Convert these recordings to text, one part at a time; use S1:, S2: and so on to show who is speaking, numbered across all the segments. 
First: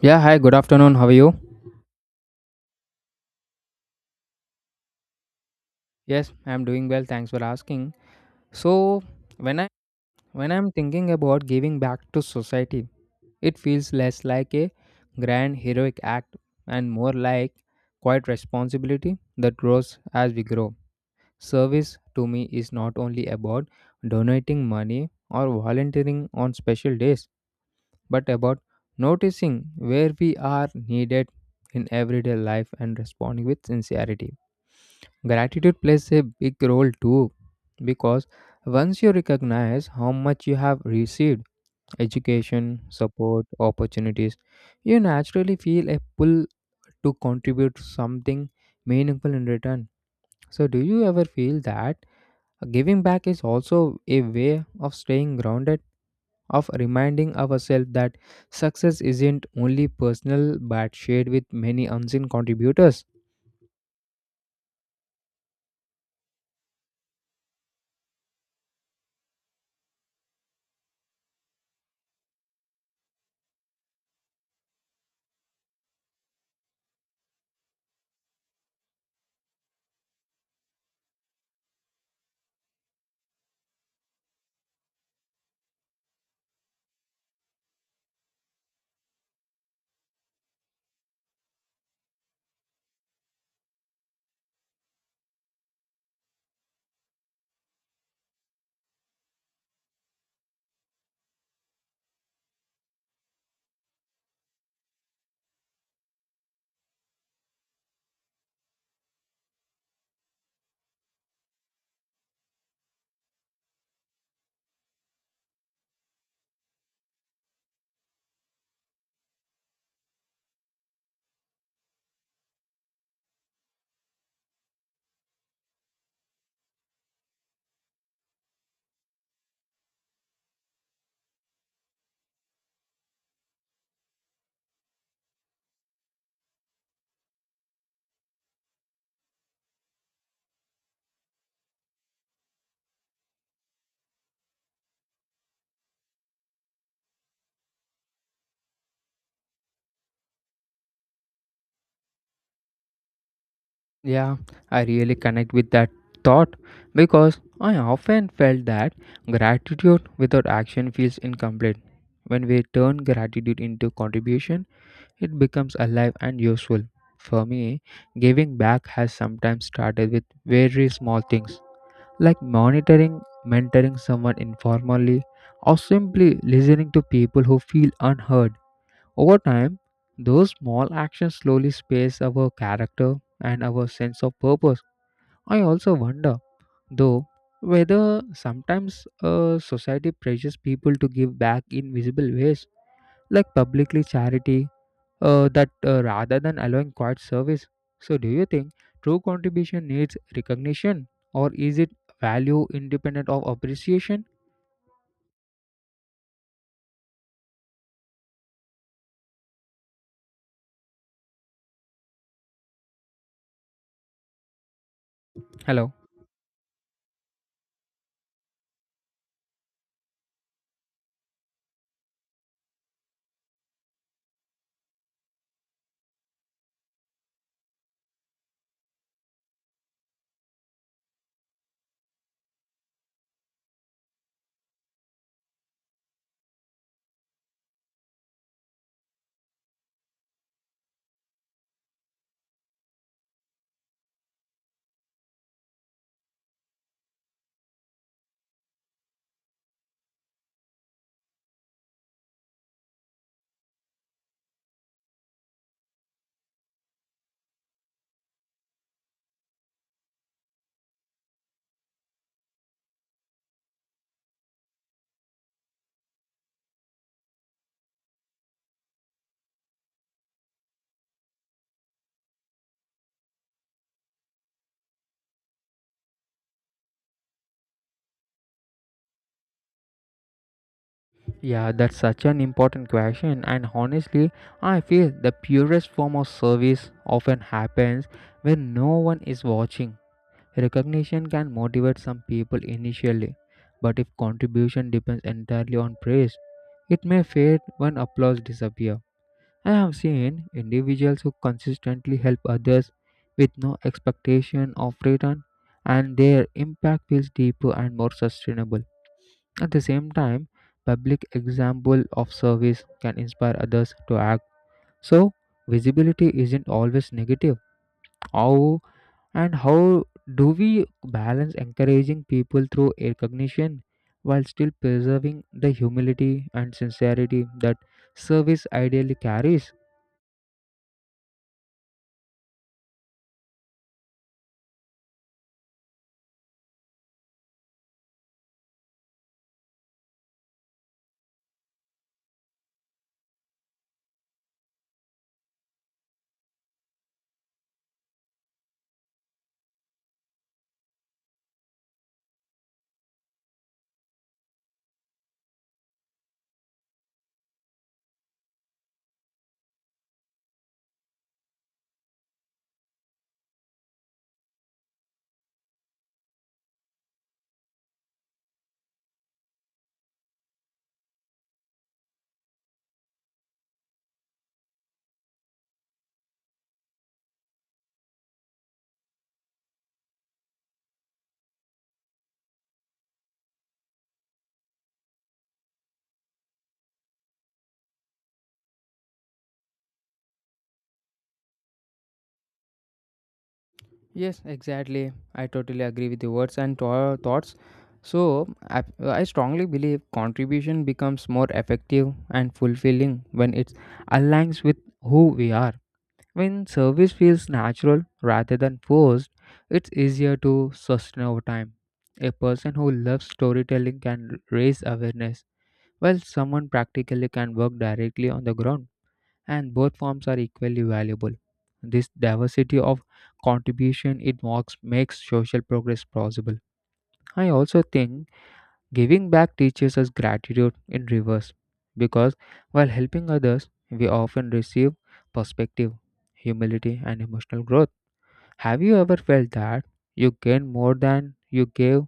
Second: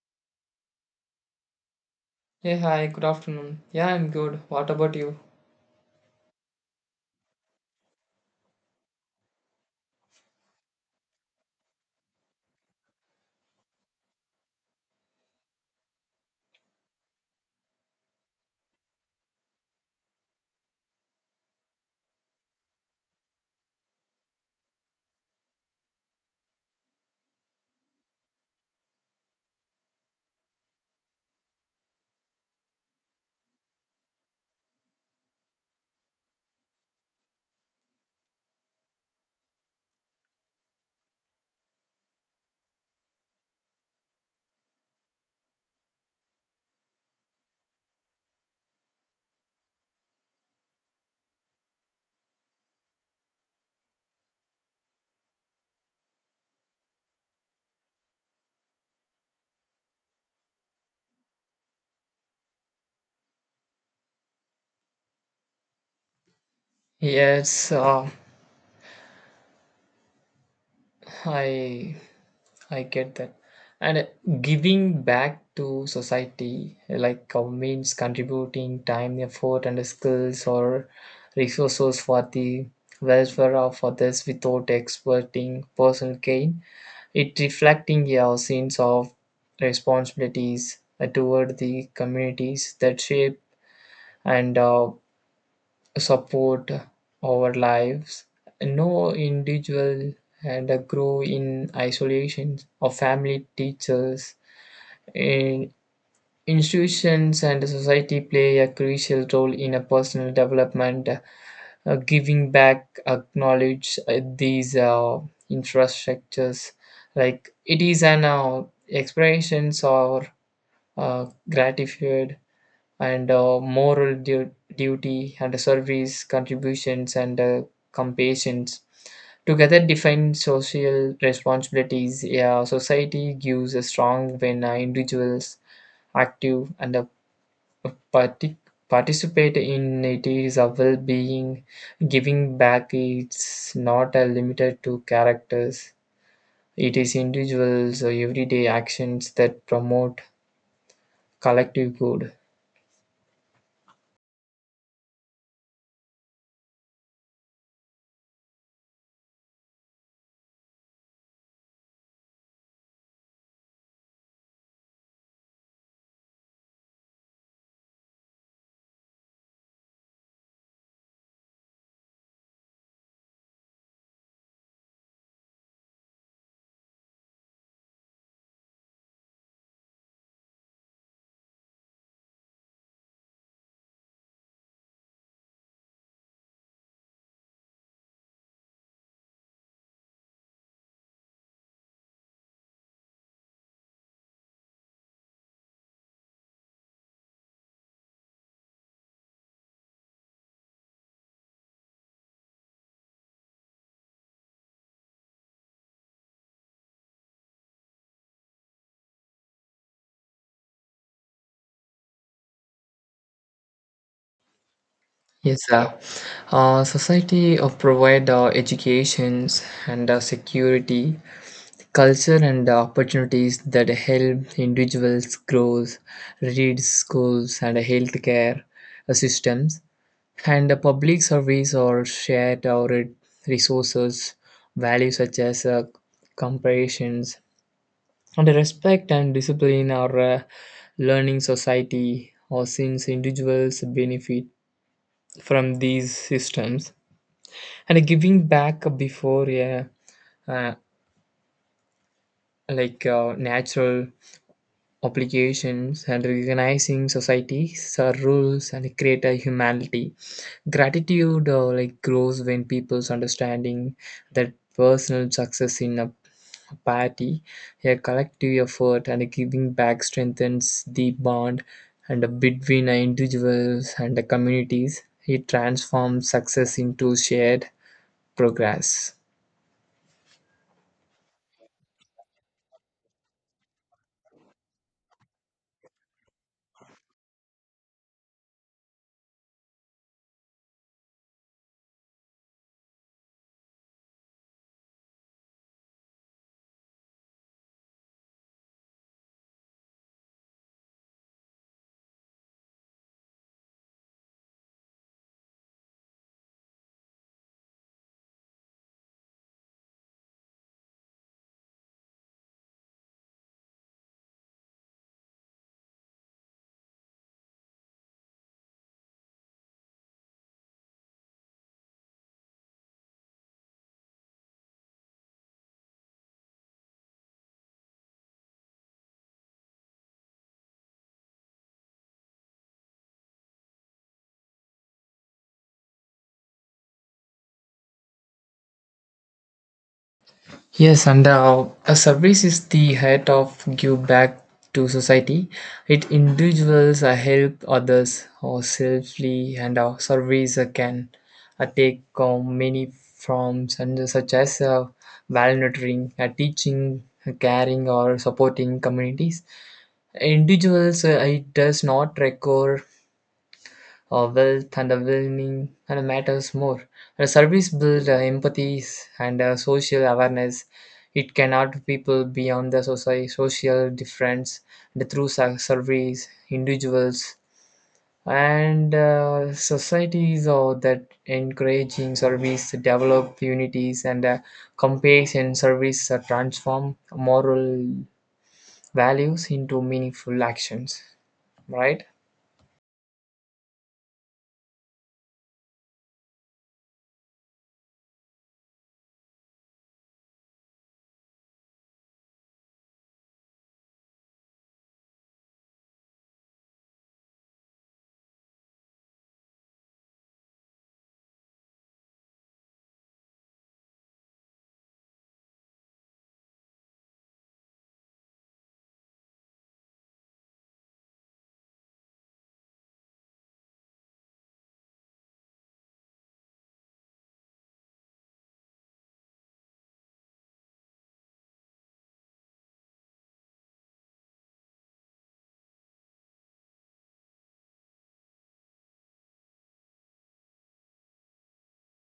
S1: Yeah, hi, good afternoon. How are you?
S2: Hey, hi, good afternoon. Yeah, I'm good. What about you?
S1: Yes, I'm doing well. Thanks for asking. So, when I when I'm thinking about giving back to society, it feels less like a grand heroic act and more like quiet responsibility that grows as we grow. Service to me is not only about donating money or volunteering on special days, but about noticing where we are needed in everyday life and responding with sincerity. Gratitude plays a big role too because once you recognize how much you have received education, support, opportunities, you naturally feel a pull to contribute something meaningful in return. So, do you ever feel that giving back is also a way of staying grounded, of reminding ourselves that success isn't only personal but shared with many unseen contributors?
S2: Yes, I I get that. And giving back to society, means contributing time, effort, and skills or resources for the welfare of others without expecting personal gain. It reflecting your sense of responsibilities toward the communities that shape and support our lives. No individual and grow in isolation. Our family, teachers, in institutions, and society play a crucial role in a personal development. Giving back, acknowledge these infrastructures, like it is an expressions or gratitude and moral duty and service contributions and compassion together define social responsibilities, a society gives a strong when individuals active and partic- participate in it is a well-being. Giving back is not limited to characters, it is individuals or everyday actions that promote collective good.
S1: Yeah, I really connect with that thought because I often felt that gratitude without action feels incomplete. When we turn gratitude into contribution, it becomes alive and useful. For me, giving back has sometimes started with very small things like monitoring, mentoring someone informally, or simply listening to people who feel unheard. Over time, those small actions slowly space our character and our sense of purpose. I also wonder, though, whether sometimes society pressures people to give back in visible ways, like publicly charity, that rather than allowing quiet service. So, do you think true contribution needs recognition, or is it value independent of appreciation?
S2: Yes,
S1: Hello.
S2: sir. Society provide educations and security, culture and opportunities that help individuals grow, read schools and healthcare systems, and public service or shared our resources, values such as comparisons and respect and discipline are learning society or since individuals benefit from these systems, and a giving back before a uh, natural obligations and recognizing society's rules and create a humanity. Gratitude like grows when people's understanding that personal success in a party a collective effort, and a giving back strengthens the bond and between individuals and the communities. It transforms success into shared progress.
S1: Yeah, that's such an important question, and honestly, I feel the purest form of service often happens when no one is watching. Recognition can motivate some people initially, but if contribution depends entirely on praise, it may fade when applause disappears. I have seen individuals who consistently help others with no expectation of return, and their impact feels deeper and more sustainable. At the same time, public example of service can inspire others to act. So, visibility isn't always negative. How how do we balance encouraging people through recognition while still preserving the humility and sincerity that service ideally carries?
S2: Yes, and a service is the heart of give back to society. It individuals help others or selfly, and service can take many forms, and such as volunteering, teaching, caring, or supporting communities. Individuals, it does not require wealth, and well-being and matters more. And a service builds empathies and social awareness. It can help people beyond the social difference, and through service, individuals and societies or that encouraging service develop unities and compassion. Service transform moral values into meaningful actions, right?
S1: Yes, exactly. I totally agree with your words and thoughts. So, I strongly believe contribution becomes more effective and fulfilling when it aligns with who we are. When service feels natural rather than forced, it's easier to sustain over time. A person who loves storytelling can raise awareness, while someone practically can work directly on the ground, and both forms are equally valuable. This diversity of contribution it marks makes social progress possible. I also think giving back teaches us gratitude in reverse because while helping others, we often receive perspective, humility, and emotional growth. Have you ever felt that you gained more than you gave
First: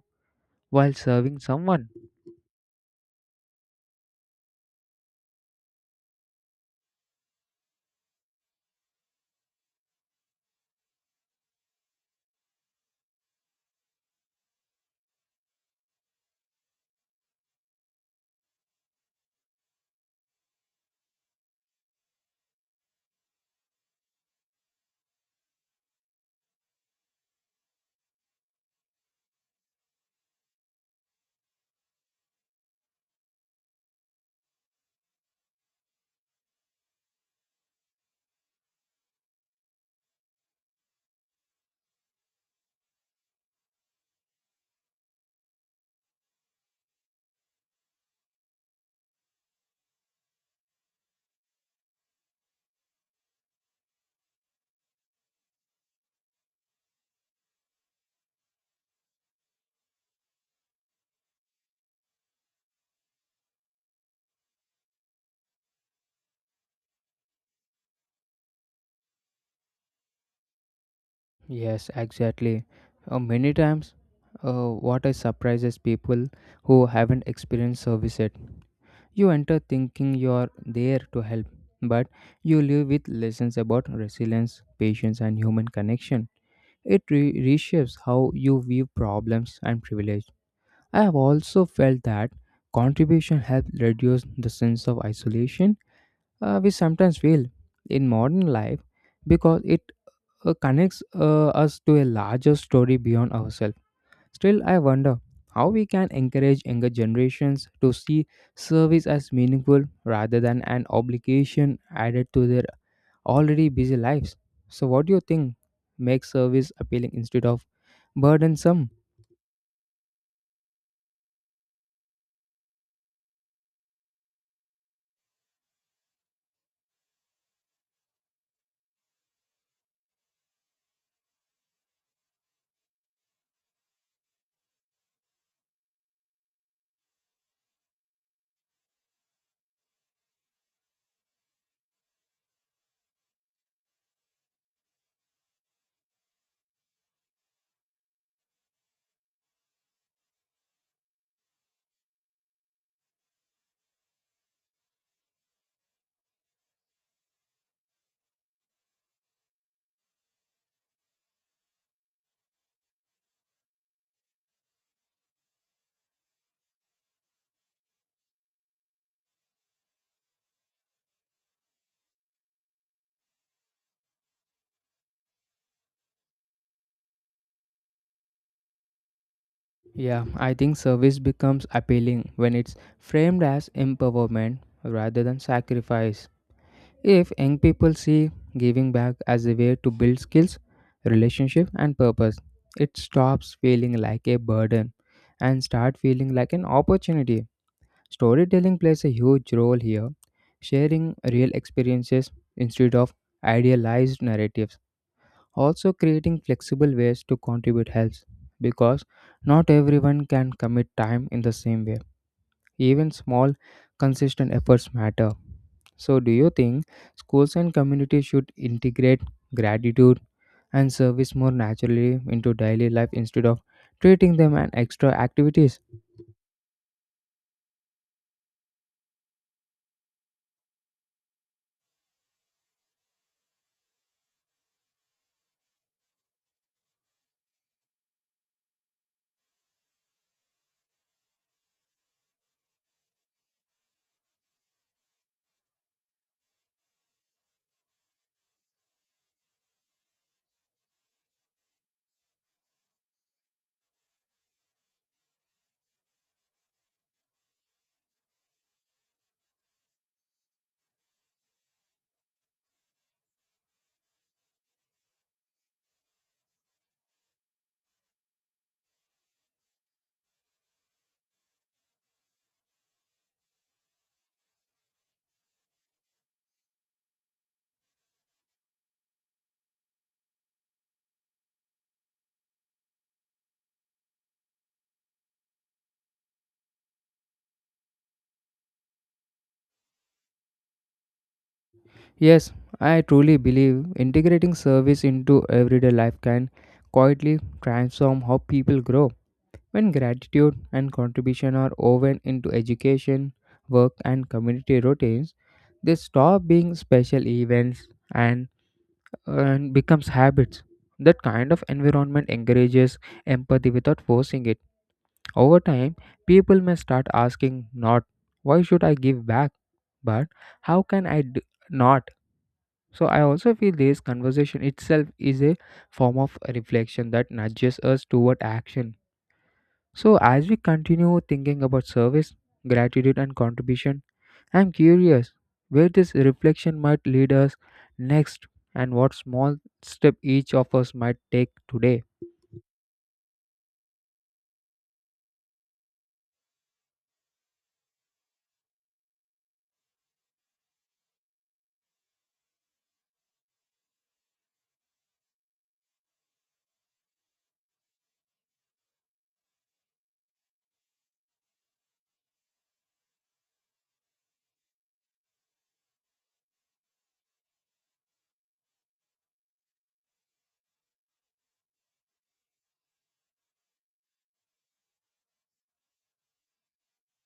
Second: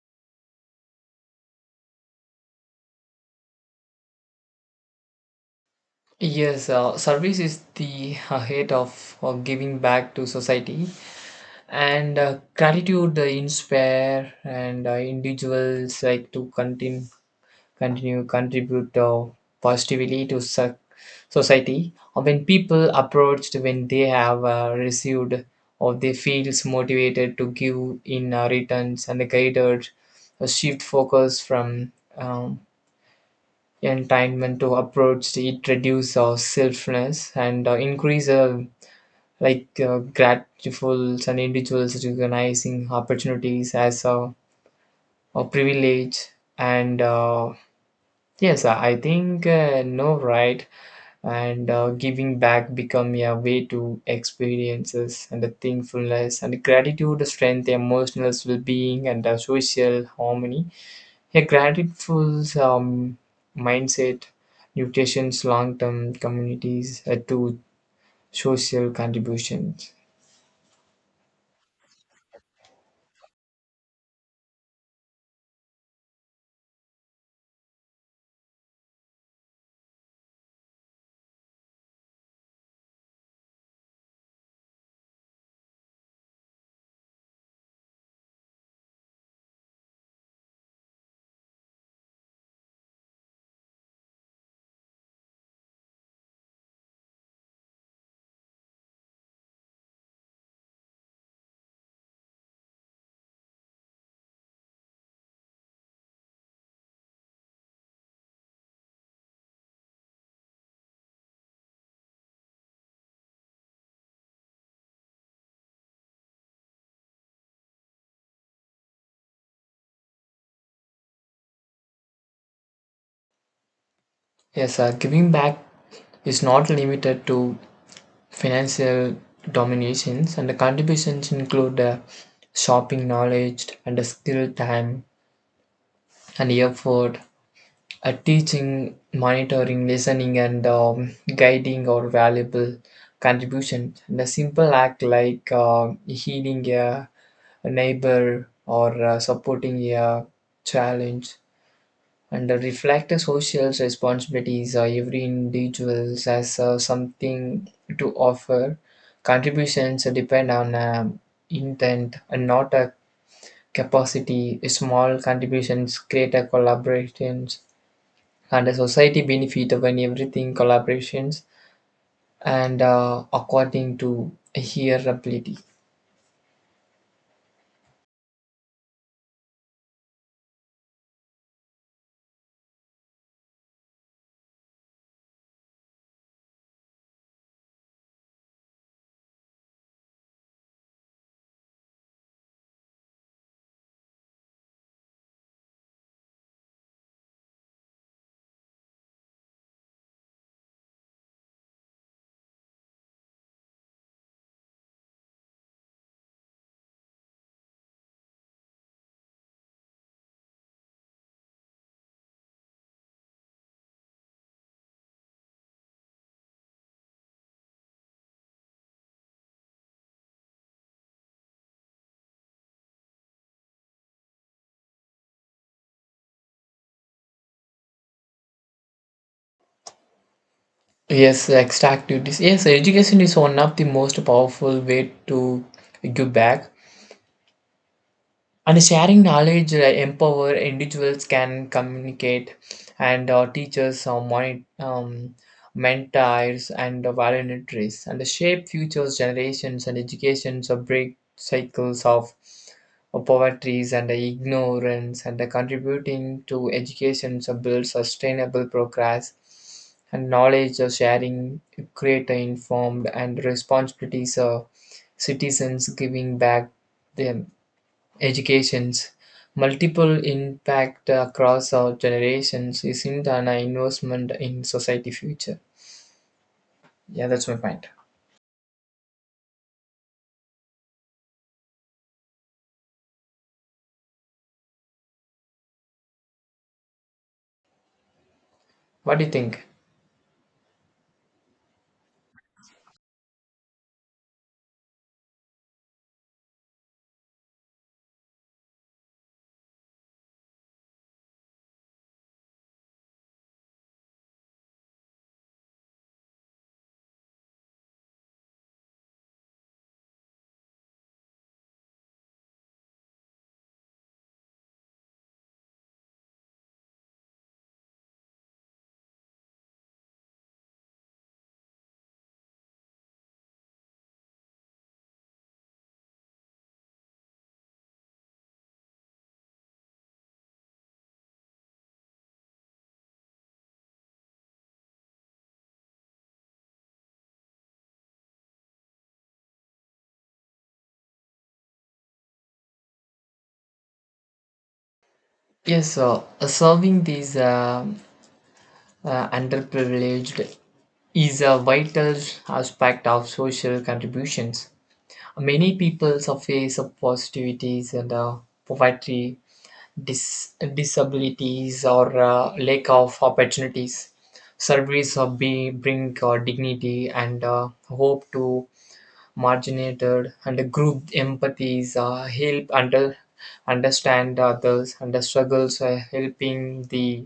S1: while serving someone?
S2: Yes, service is the head of giving back to society, and gratitude inspire and individuals like to continue contribute positively to society. When people approached when they have received or they feels motivated to give in returns and the guided a shift focus from um, entitlement to approach, it reduce our selfness and increase gratefuls, and individuals recognizing opportunities as a privilege and yes I think no, right. And giving back become a way to experiences, and the thankfulness and gratitude strength emotional well-being and social harmony. A grateful mindset nutrition's long-term communities to social contributions.
S1: Yes, exactly. Many times, what I surprises people who haven't experienced service yet. You enter thinking you're there to help, but you live with lessons about resilience, patience, and human connection. It reshapes how you view problems and privilege. I have also felt that contribution helps reduce the sense of isolation we sometimes feel in modern life because it connects us to a larger story beyond ourselves. Still, I wonder how we can encourage younger generations to see service as meaningful rather than an obligation added to their already busy lives. So, what do you think makes service appealing instead of burdensome?
S2: Yes, sir. Giving back is not limited to financial dominations, and the contributions include shopping knowledge and the skill, time, and effort. Teaching, monitoring, listening, and guiding or valuable contribution. And a simple act like healing a neighbor or supporting a challenge and reflect the social responsibilities. Every individual has something to offer. Contributions depend on intent and not a capacity. Small contributions create a collaborations, and a society benefit when everything collaborations and according to her ability.
S1: Yeah, I think service becomes appealing when it's framed as empowerment rather than sacrifice. If young people see giving back as a way to build skills, relationship, and purpose, it stops feeling like a burden and start feeling like an opportunity. Storytelling plays a huge role here, sharing real experiences instead of idealized narratives. Also, creating flexible ways to contribute helps because not everyone can commit time in the same way. Even small, consistent efforts matter. So, do you think schools and communities should integrate gratitude and service more naturally into daily life instead of treating them as extra activities?
S2: Yes, extra activities. Yes, education is one of the most powerful way to give back, and sharing knowledge empower individuals can communicate and teachers mentors and voluntaries and shape futures generations, and educations or break cycles of poverty and ignorance, and contributing to education to build sustainable progress, and knowledge sharing create an informed and responsibilities citizens giving back them. Education's multiple impact across our generations isn't an investment in society future. Yeah, that's my point. What do you think?
S1: Yes, I truly believe integrating service into everyday life can quietly transform how people grow. When gratitude and contribution are woven into education, work, and community routines, they stop being special events and, and becomes habits. That kind of environment encourages empathy without forcing it. Over time, people may start asking not why should I give back, but how can I not? So I also feel this conversation itself is a form of reflection that nudges us toward action, so, as we continue thinking about service, gratitude, and contribution, I'm curious where this reflection might lead us next and what small step each of us might take today.
S2: Yes, so solving these underprivileged is a vital aspect of social contributions. Many people surface of positivities and poverty, dis- disabilities, or lack of opportunities. Surveys of be bring dignity and hope to marginated and group empathies help understand others and the struggles helping the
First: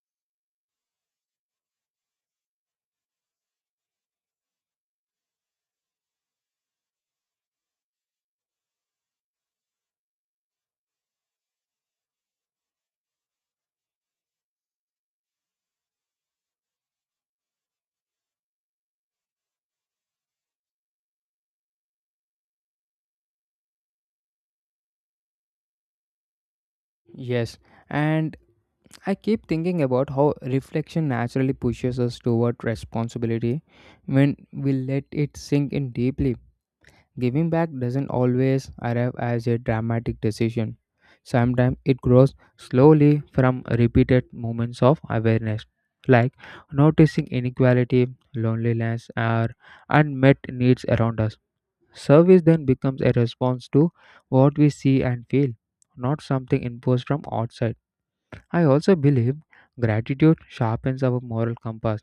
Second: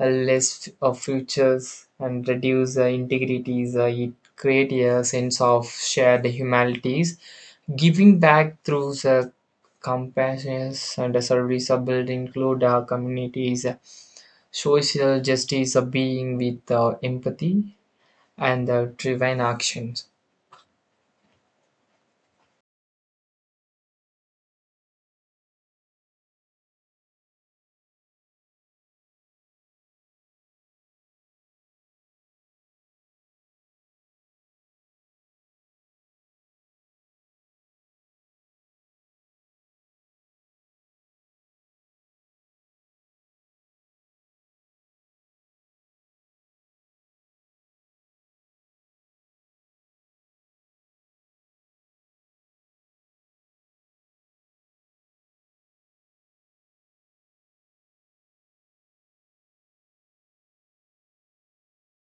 S2: a list of futures and reduce the integrities. It create a sense of shared humanities. Giving back through the compassion and the service are built include our communities, social justice, of being with empathy and driven actions.
S1: Yes, and I keep thinking about how reflection naturally pushes us toward responsibility when we let it sink in deeply. Giving back doesn't always arrive as a dramatic decision. Sometimes it grows slowly from repeated moments of awareness, like noticing inequality, loneliness, or unmet needs around us. Service then becomes a response to what we see and feel, not something imposed from outside. I also believe gratitude sharpens our moral compass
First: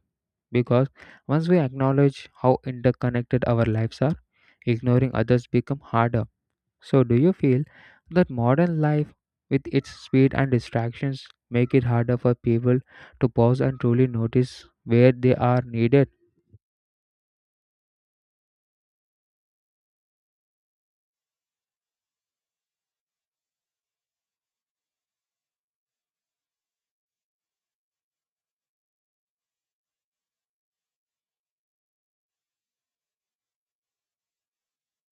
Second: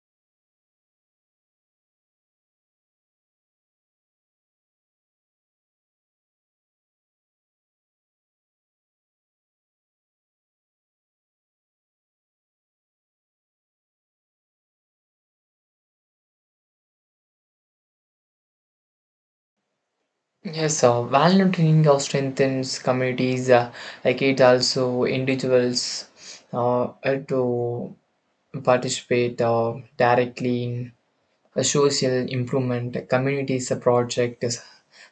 S1: because once we acknowledge how interconnected our lives are, ignoring others become harder. So do you feel that modern life with its speed and distractions make it harder for people to pause and truly notice where they are needed?
S2: Yes, value training of strengthens communities, like it also individuals to participate directly in a social improvement communities, a project is-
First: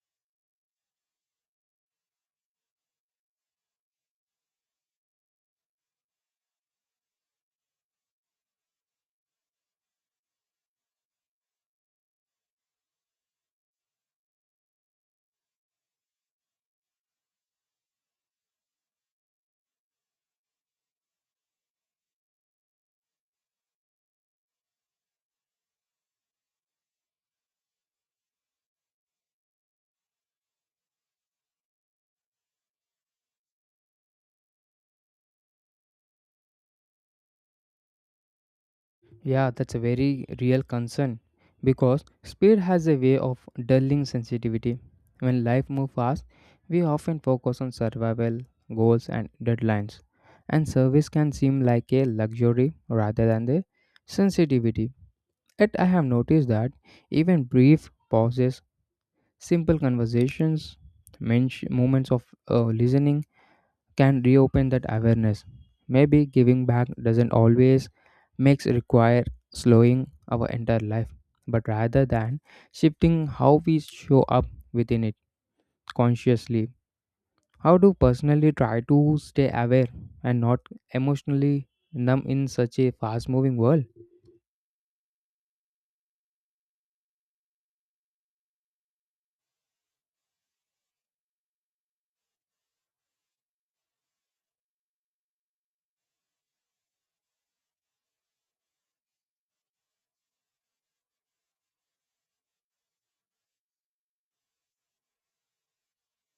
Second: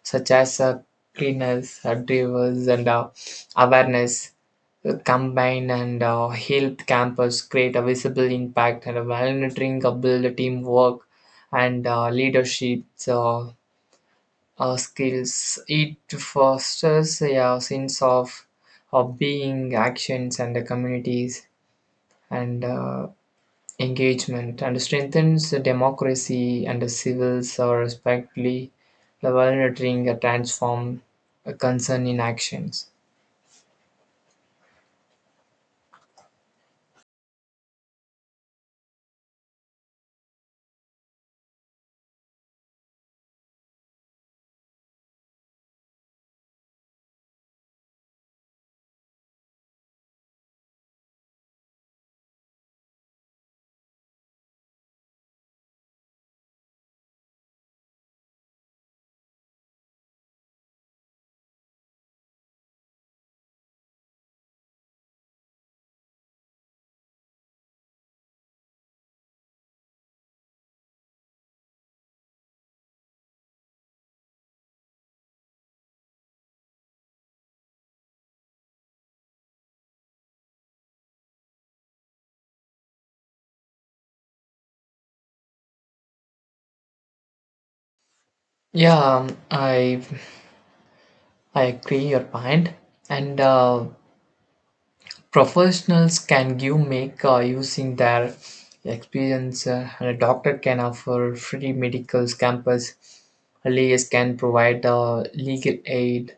S2: such as cleaners, drivers, and awareness combine and help campus create a visible impact, and a volunteering build a teamwork and leadership uh, skills. It fosters a sense of being actions and the communities and engagement and strengthens the democracy and the civils are respectively validating a transform a concern in actions.
S1: Yeah, that's a very real concern because speed has a way of dulling sensitivity. When life moves fast, we often focus on survival, goals, and deadlines, and service can seem like a luxury rather than the sensitivity. Yet I have noticed that even brief pauses, simple conversations, moments of listening can reopen that awareness. Maybe giving back doesn't always makes require slowing our entire life, but rather than shifting how we show up within it consciously. How do personally try to stay aware and not emotionally numb in such a fast moving world?
S2: Yeah, I agree your point, and professionals can give make using their experience, and a doctor can offer free medicals campus. LAS can provide legal aid,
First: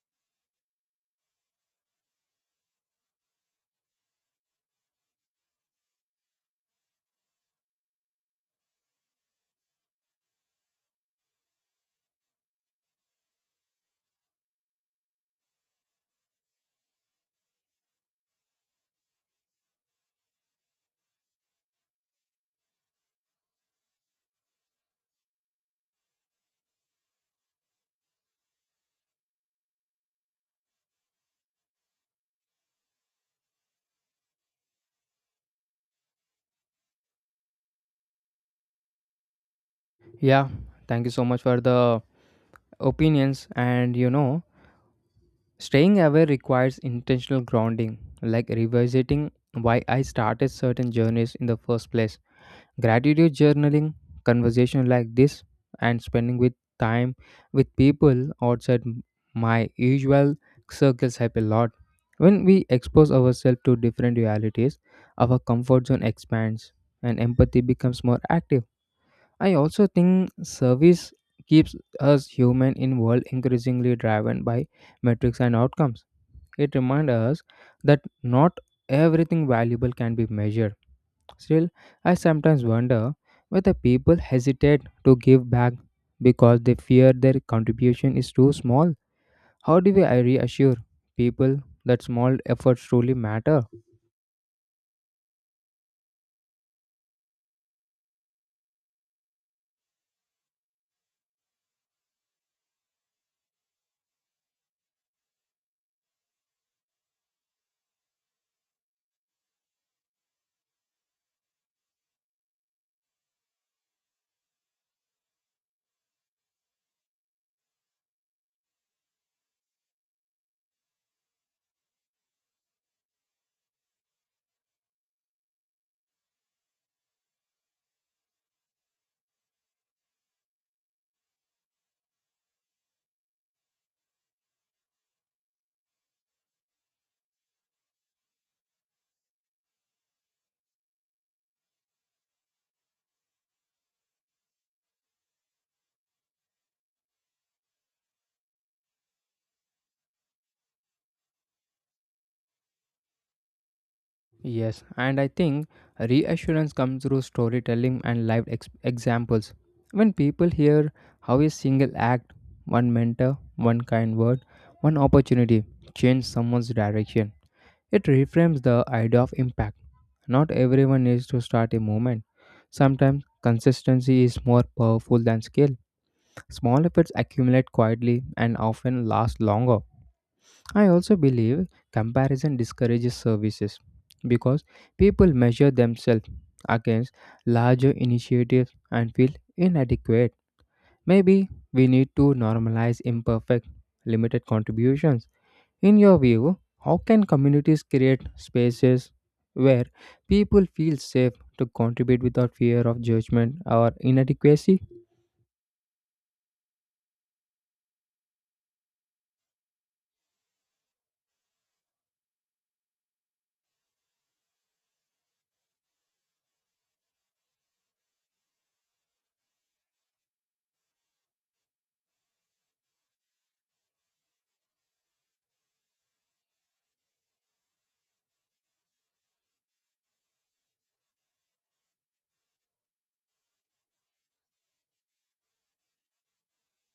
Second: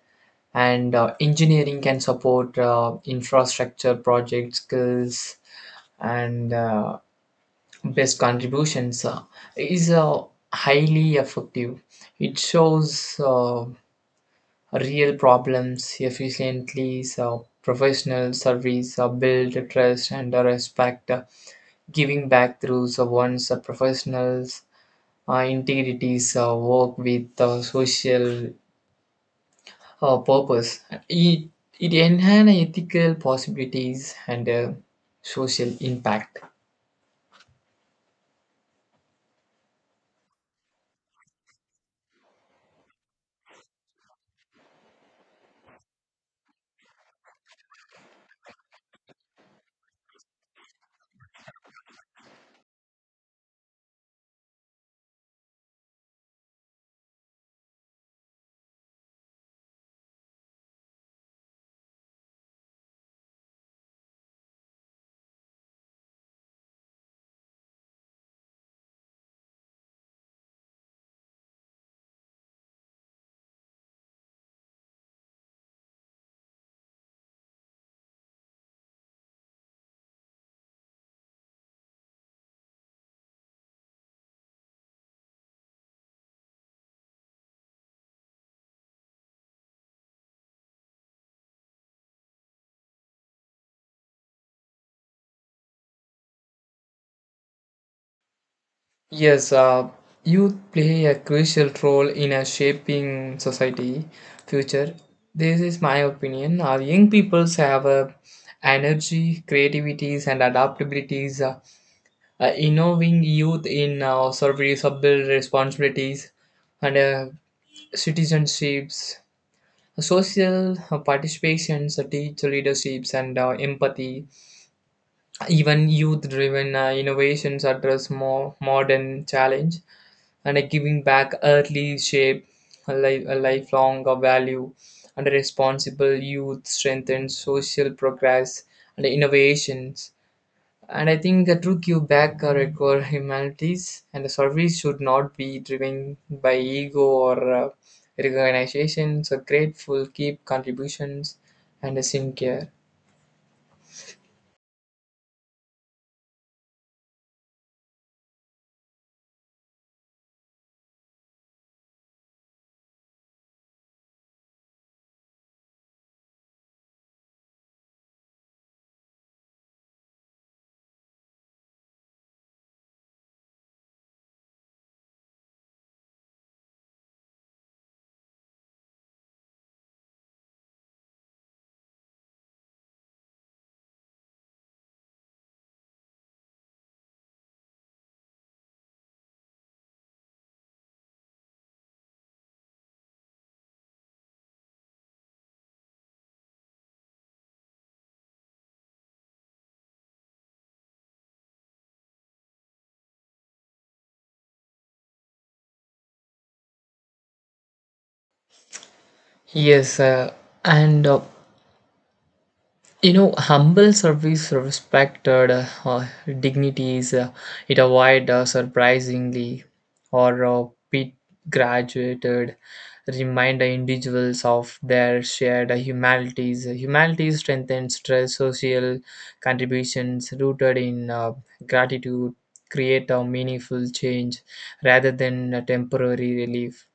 S2: and engineering can support infrastructure project skills, and best contributions is highly effective. It shows real problems efficiently. So professional service build trust and respect. Giving back through one's professionals integrities work with social purpose. It, it enhances ethical possibilities and social impact.
S1: Yeah, thank you so much for the opinions and you know staying aware requires intentional grounding like revisiting why I started certain journeys in the first place, gratitude journaling, conversation like this, and spending with time with people outside my usual circles help a lot. When we expose ourselves to different realities, our comfort zone expands and empathy becomes more active. I also think service keeps us human in world increasingly driven by metrics and outcomes. It reminds us that not everything valuable can be measured. Still, I sometimes wonder whether people hesitate to give back because they fear their contribution is too small. How do we I reassure people that small efforts truly matter?
S2: Yes, youth play a crucial role in shaping society future. This is my opinion. Our young peoples have a energy, creativities, and adaptabilities. Innovating youth in serviceable responsibilities and citizenships. Social participations, teacher leaderships, and empathy, even youth-driven innovations address more modern challenge, and a giving back early shape a lifelong value, and a responsible youth strengthens social progress and innovations. And I think the true Quebec require humanities, and the service should not be driven by ego or recognition. So grateful, keep contributions, and a sincere.
S1: Yes, and I think reassurance comes through storytelling and live examples. When people hear how a single act, one mentor, one kind word, one opportunity changed someone's direction, it reframes the idea of impact. Not everyone needs to start a movement. Sometimes consistency is more powerful than scale. Small efforts accumulate quietly and often last longer. I also believe comparison discourages services because people measure themselves against larger initiatives and feel inadequate. Maybe we need to normalize imperfect, limited contributions. In your view, how can communities create spaces where people feel safe to contribute without fear of judgment or inadequacy?
S2: Yes, and you know humble service respected dignities. It avoid surprisingly or pit graduated, remind the individuals of their shared humanities strengthen stress social contributions rooted in gratitude create a meaningful change rather than a temporary relief,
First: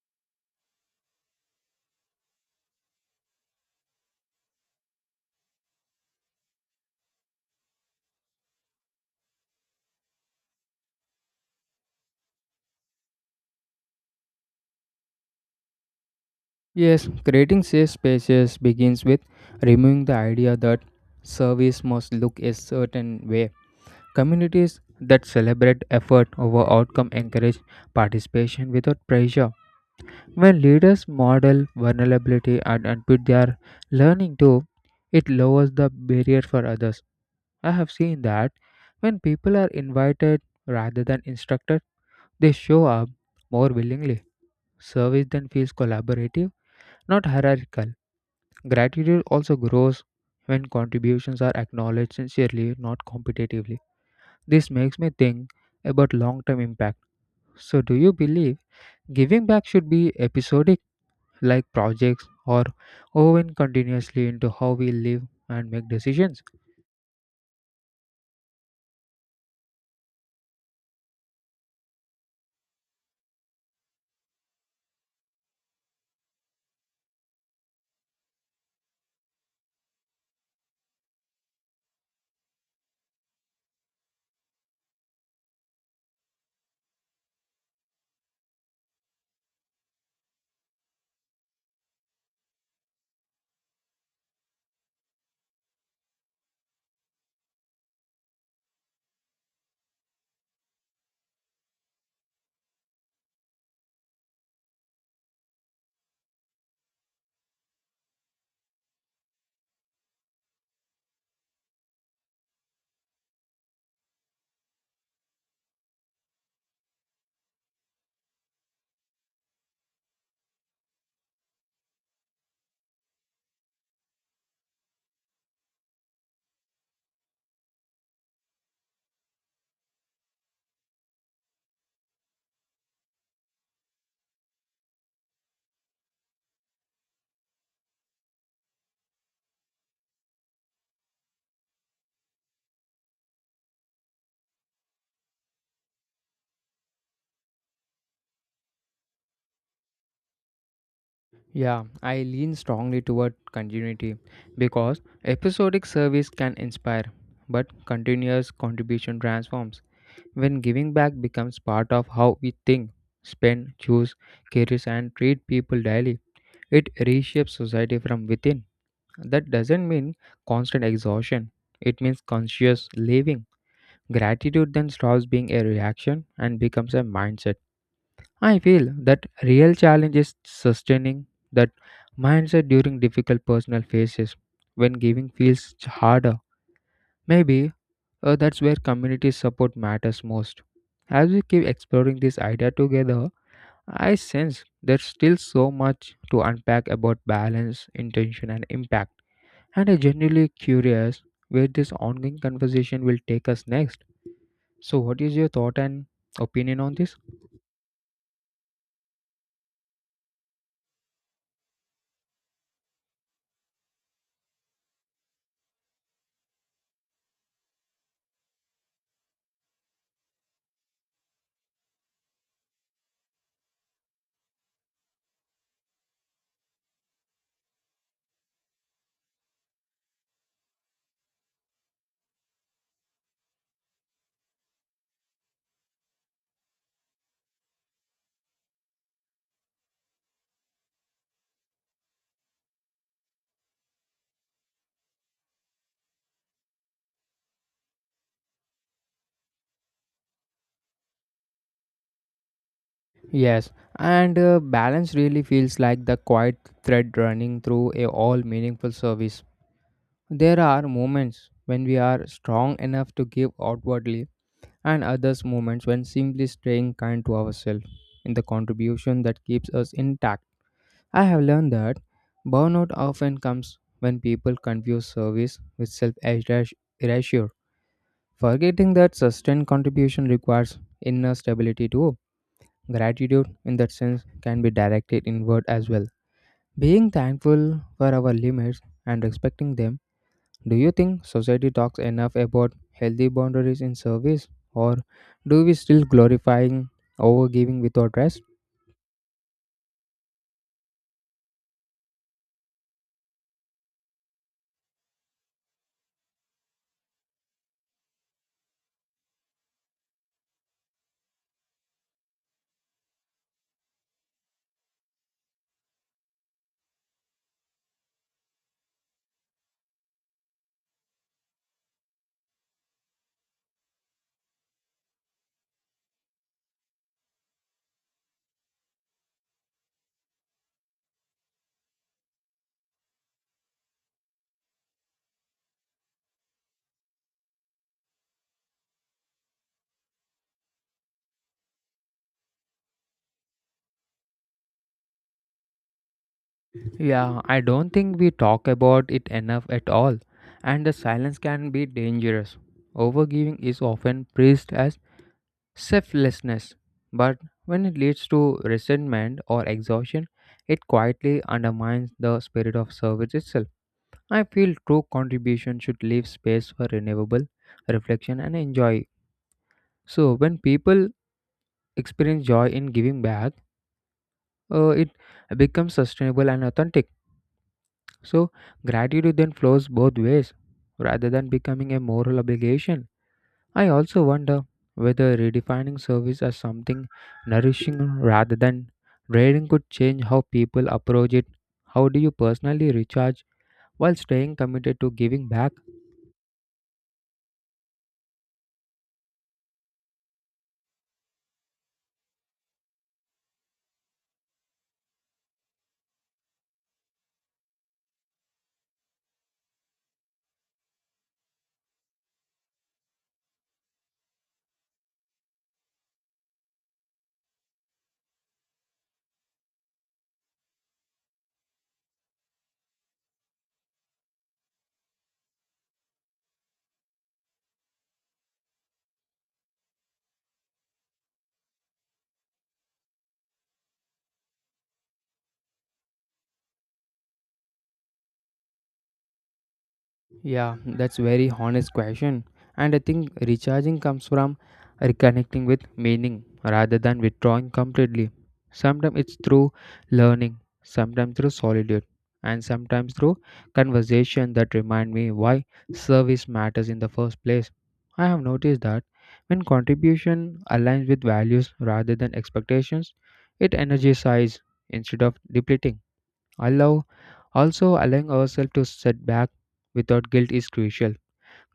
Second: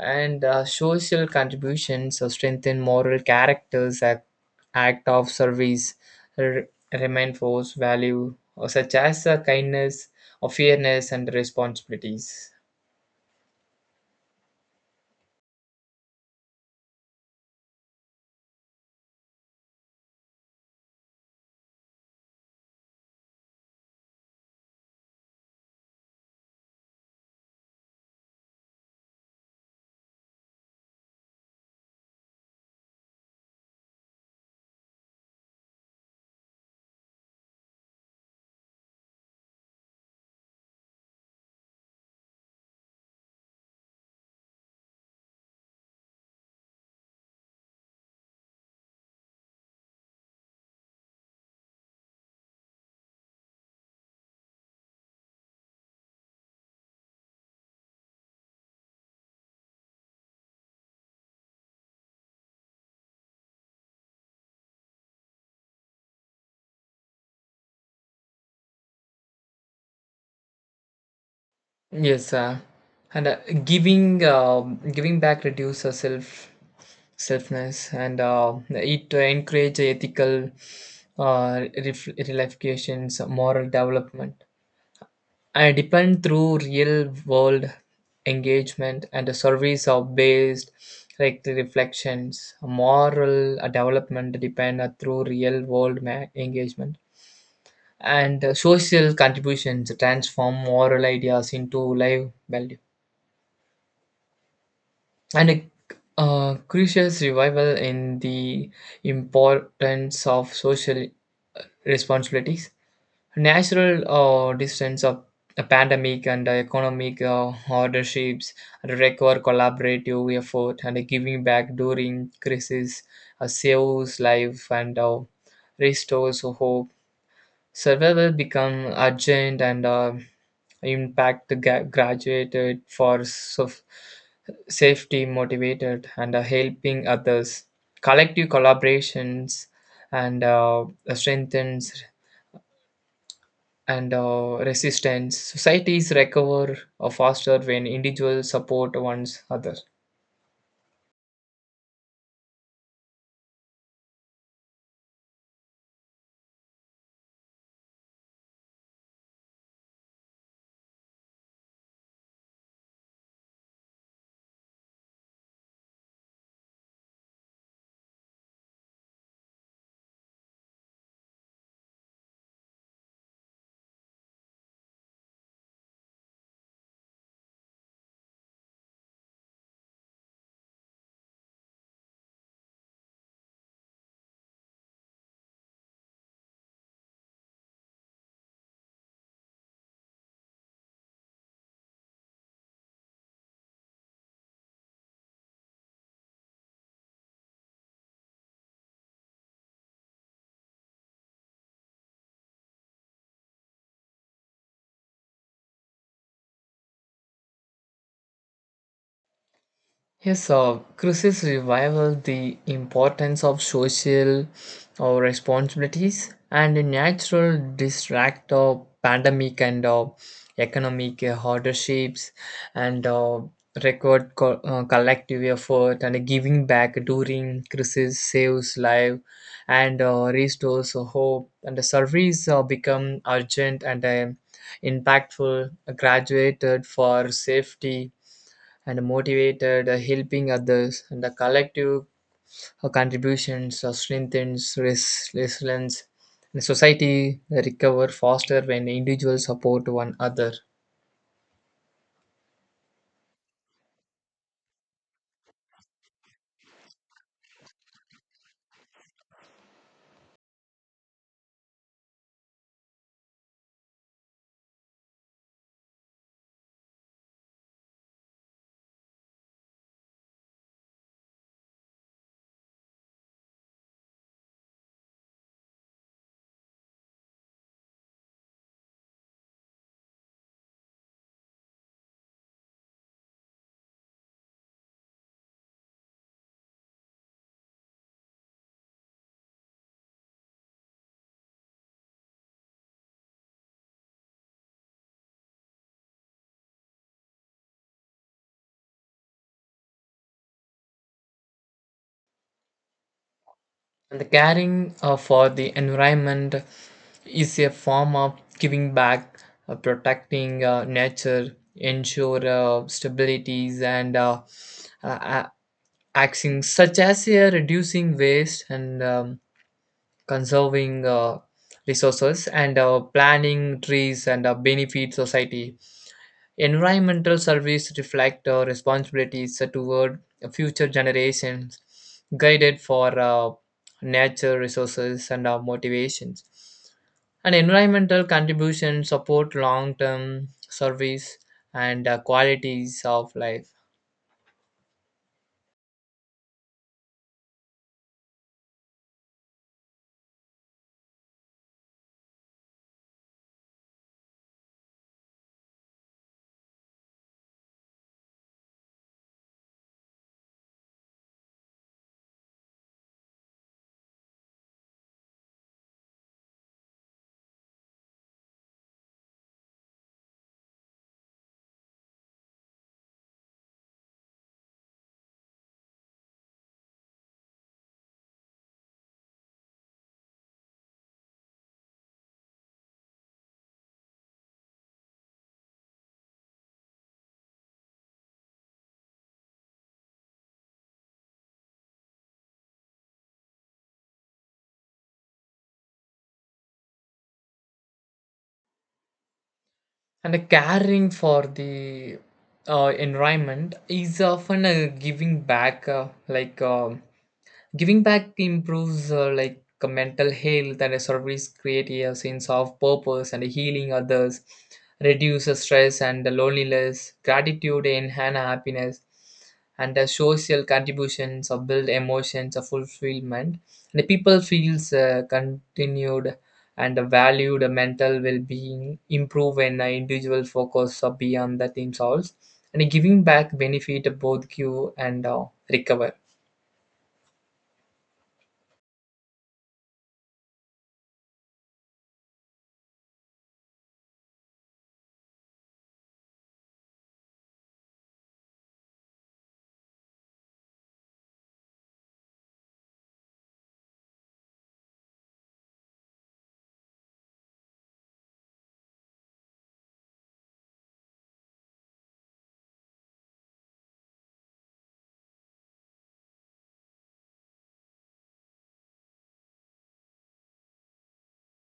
S2: and social contributions or strengthen moral characters. Act of service r- reinforce value or such as kindness or fairness and responsibilities.
S1: Yes, creating safe spaces begins with removing the idea that service must look a certain way. Communities that celebrate effort over outcome encourage participation without pressure. When leaders model vulnerability and admit they are learning too, it lowers the barrier for others. I have seen that when people are invited rather than instructed, they show up more willingly. Service then feels collaborative, not hierarchical. Gratitude also grows when contributions are acknowledged sincerely, not competitively. This makes me think about long term impact. So, do you believe giving back should be episodic, like projects, or woven continuously into how we live and make decisions?
S2: Yes, and giving back reduces self selfness, and it encourage ethical reflections moral development. I depend through real world engagement and the surveys are based like the reflections. Moral development depend through real world engagement, and social contributions transform moral ideas into live value, and a crucial revival in the importance of social responsibilities. Natural distance of a pandemic and economic hardships require collaborative effort, and giving back during crisis saves life and restores hope. Survival become urgent and impact the graduated for safety motivated and helping others. Collective collaborations and strengthens and resistance. Societies recover faster when individuals support one's other.
S1: Yeah, I lean strongly toward continuity. Because episodic service can inspire, but continuous contribution transforms. When giving back becomes part of how we think, spend, choose, cherish, and treat people daily, it reshapes society from within. That doesn't mean constant exhaustion, it means conscious living. Gratitude then stops being a reaction and becomes a mindset. I feel that real challenge is sustaining that mindset during difficult personal phases when giving feels harder. Maybe that's where community support matters most. As we keep exploring this idea together, I sense there's still so much to unpack about balance, intention, and impact. And I'm genuinely curious where this ongoing conversation will take us next. So, what is your thought and opinion on this?
S2: Yes, Crisis revival the importance of social responsibilities and a natural distract of pandemic and economic hardships and collective effort, and giving back during crisis saves life and restores hope, and the surveys become urgent and impactful graduated for safety and motivated, helping others, and the collective contributions strengthens resilience. And society recover faster when individuals support one another.
S1: Yes, and balance really feels like the quiet thread running through a all meaningful service. There are moments when we are strong enough to give outwardly and others moments when simply staying kind to ourselves in the contribution that keeps us intact. I have learned that burnout often comes when people confuse service with self erasure, forgetting that sustained contribution requires inner stability too. Gratitude, in that sense, can be directed inward as well. Being thankful for our limits and respecting them, do you think society talks enough about healthy boundaries in service, or do we still glorifying overgiving without rest?
S2: And the caring for the environment is a form of giving back, protecting nature, ensure stabilities and uh, a- actions such as reducing waste and conserving resources and planning trees and benefit society. Environmental service reflect responsibilities toward future generations, guided for nature resources and motivations. And environmental contributions support long-term service and qualities of life,
S1: Yeah, I don't think we talk about it enough at all, and the silence can be dangerous. Overgiving is often praised as selflessness, but when it leads to resentment or exhaustion, it quietly undermines the spirit of service itself. I feel true contribution should leave space for renewable reflection and enjoy. So when people experience joy in giving back, it becomes sustainable and authentic. So gratitude then flows both ways rather than becoming a moral obligation. I also wonder whether redefining service as something nourishing rather than draining could change how people approach it. How do you personally recharge while staying committed to giving back?
S2: and a caring for the environment is often a giving back. Giving back improves mental health, and a service creates a sense of purpose and healing others, reduces stress and loneliness, gratitude enhance happiness, and the social contributions of build emotions of fulfillment. And the people feels continued and valued mental well-being improve when the individual focus beyond the team souls, and giving back benefit both give and recover,
S1: Yeah, that's very honest question. And I think recharging comes from reconnecting with meaning rather than withdrawing completely. Sometimes it's through learning, sometimes through solitude, and sometimes through conversation that remind me why service matters in the first place. I have noticed that when contribution aligns with values rather than expectations, it energizes instead of depleting. Allow Allowing ourselves to set back without guilt is crucial.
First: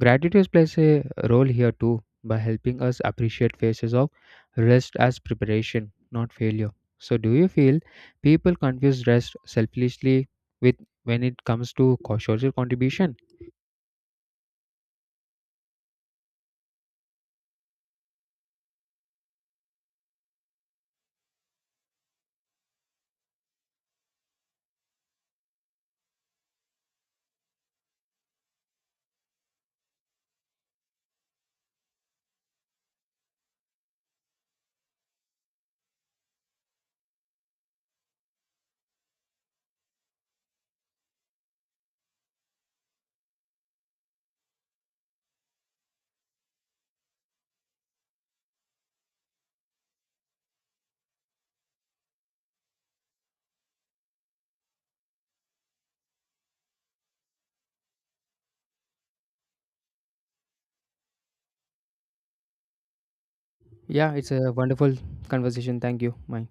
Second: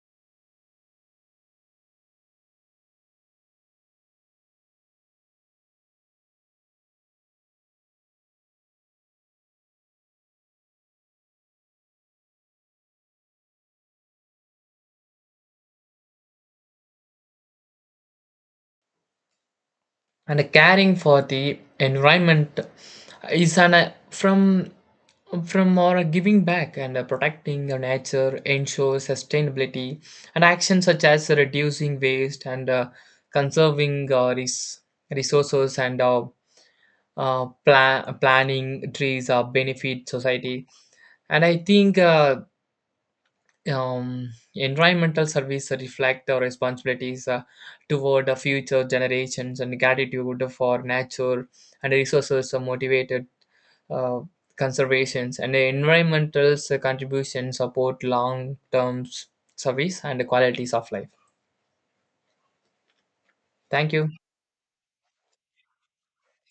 S1: Gratitude plays a role here too by helping us appreciate phases of rest as preparation, not failure. So do you feel people confuse rest selfishly with when it comes to social contribution?
S2: and caring for the environment is an from or a giving back, and protecting the nature ensures sustainability and actions such as reducing waste and conserving resources and planning trees benefit society, and I think environmental service reflect our responsibilities toward the future generations, and gratitude for nature and resources are motivated uh, conservations, and the environmental contributions support long-term service and the qualities of life. Thank you.
S1: Yeah, it's a wonderful conversation. Thank you. Bye.